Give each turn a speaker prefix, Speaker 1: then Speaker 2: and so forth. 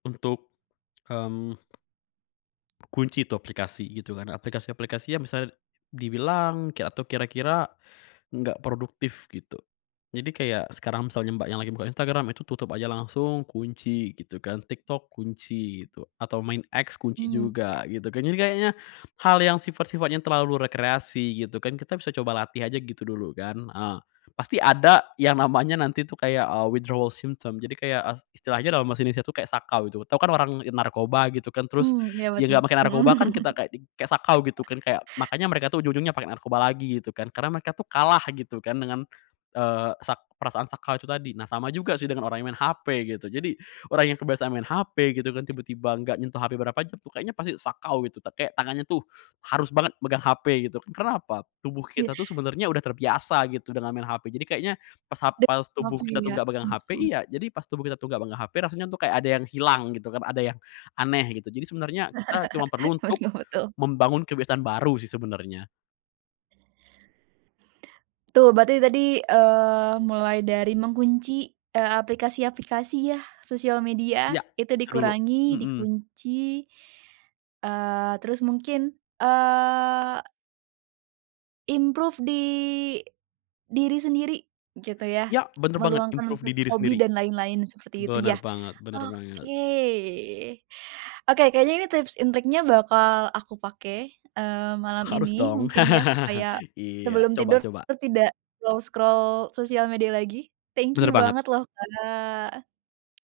Speaker 1: Untuk, mmm. Kunci itu aplikasi, gitu, kan. Aplikasi-aplikasi yang bisa dibilang, kek atau kira-kira enggak produktif, gitu. Jadi, kayak sekarang misalnya Mbak yang lagi buka Instagram itu tutup aja langsung, kunci, gitu, kan. TikTok kunci itu, atau main X kunci
Speaker 2: Mhm, oke.
Speaker 1: juga, gitu, kan. Jadi, kayaknya hal yang sifat-sifatnya terlalu rekreasi, gitu, kan, kita bisa coba latih aja, gitu, dulu, kan. Eee, pasti ada yang namanya nanti, tuh, kayak, eee, withdrawal symptoms, jadi, kayak, eee, istilahnya dalam bahasa Indonesia, tuh, kayak sakau, gitu. Tahu, kan, orang narkoba, gitu, kan, terus
Speaker 2: Mmm, iya,
Speaker 1: dia
Speaker 2: betul.
Speaker 1: enggak pakai narkoba, kan,
Speaker 2: Mhm.
Speaker 1: kita kayak di kayak sakau, gitu, kan, kayak Makanya mereka, tuh, ujung-ujungnya pakai narkoba lagi, gitu, kan, karena mereka, tuh, kalah, gitu, kan, dengan, eee, sak perasaan sakau itu tadi. Nah, sama juga, sih, dengan orang yang main HP, gitu. Jadi, orang yang kebiasaan main HP gitu, kan, tiba-tiba enggak nyentuh HP berapa jam, tuh, kayaknya pasti sakau, gitu. Kayak tangannya, tuh, harus banget megang HP gitu. Kenapa? Tubuh
Speaker 2: Iya.
Speaker 1: kita, tuh, sebenernya udah terbiasa, gitu, dengan main HP, jadi, kayaknya pas hap
Speaker 2: De
Speaker 1: pas tubuh kita, tuh,
Speaker 2: mafia,
Speaker 1: enggak megang HP
Speaker 2: mhm.
Speaker 1: iya, jadi, pas tubuh kita, tuh, enggak megang HP rasanya, tuh, kayak ada yang hilang, gitu, kan. Ada yang aneh, gitu. Jadi, sebenernya kita cuma perlu
Speaker 2: Buat
Speaker 1: untuk
Speaker 2: ngefoto.
Speaker 1: membangun kebiasaan baru, sih, sebenarnya.
Speaker 2: Tuh. Berarti tadi, eee, mulai dari mengunci, eee, aplikasi-aplikasi, ya. Sosial media
Speaker 1: Ya,
Speaker 2: itu
Speaker 1: itu dulu,
Speaker 2: dikurangi,
Speaker 1: mhm.
Speaker 2: dikunci, eee, terus mungkin, eee improve di diri sendiri, gitu, ya.
Speaker 1: Ya, benar banget,
Speaker 2: Meluangkan
Speaker 1: improve di
Speaker 2: untuk
Speaker 1: diri
Speaker 2: hobi
Speaker 1: sendiri.
Speaker 2: dan lain-lain, seperti itu,
Speaker 1: Benar
Speaker 2: ya,
Speaker 1: banget benar banget.
Speaker 2: oke. Oke, kayaknya ini tips and triknya bakal aku pakai, eee, malam
Speaker 1: Harus
Speaker 2: ini,
Speaker 1: dong.
Speaker 2: mungkin, ya, supaya
Speaker 1: Iya,
Speaker 2: sebelum
Speaker 1: coba
Speaker 2: tidur
Speaker 1: coba.
Speaker 2: tidak scroll-scroll sosial media lagi. Thank
Speaker 1: Benar
Speaker 2: you
Speaker 1: banget.
Speaker 2: banget, loh, Kak.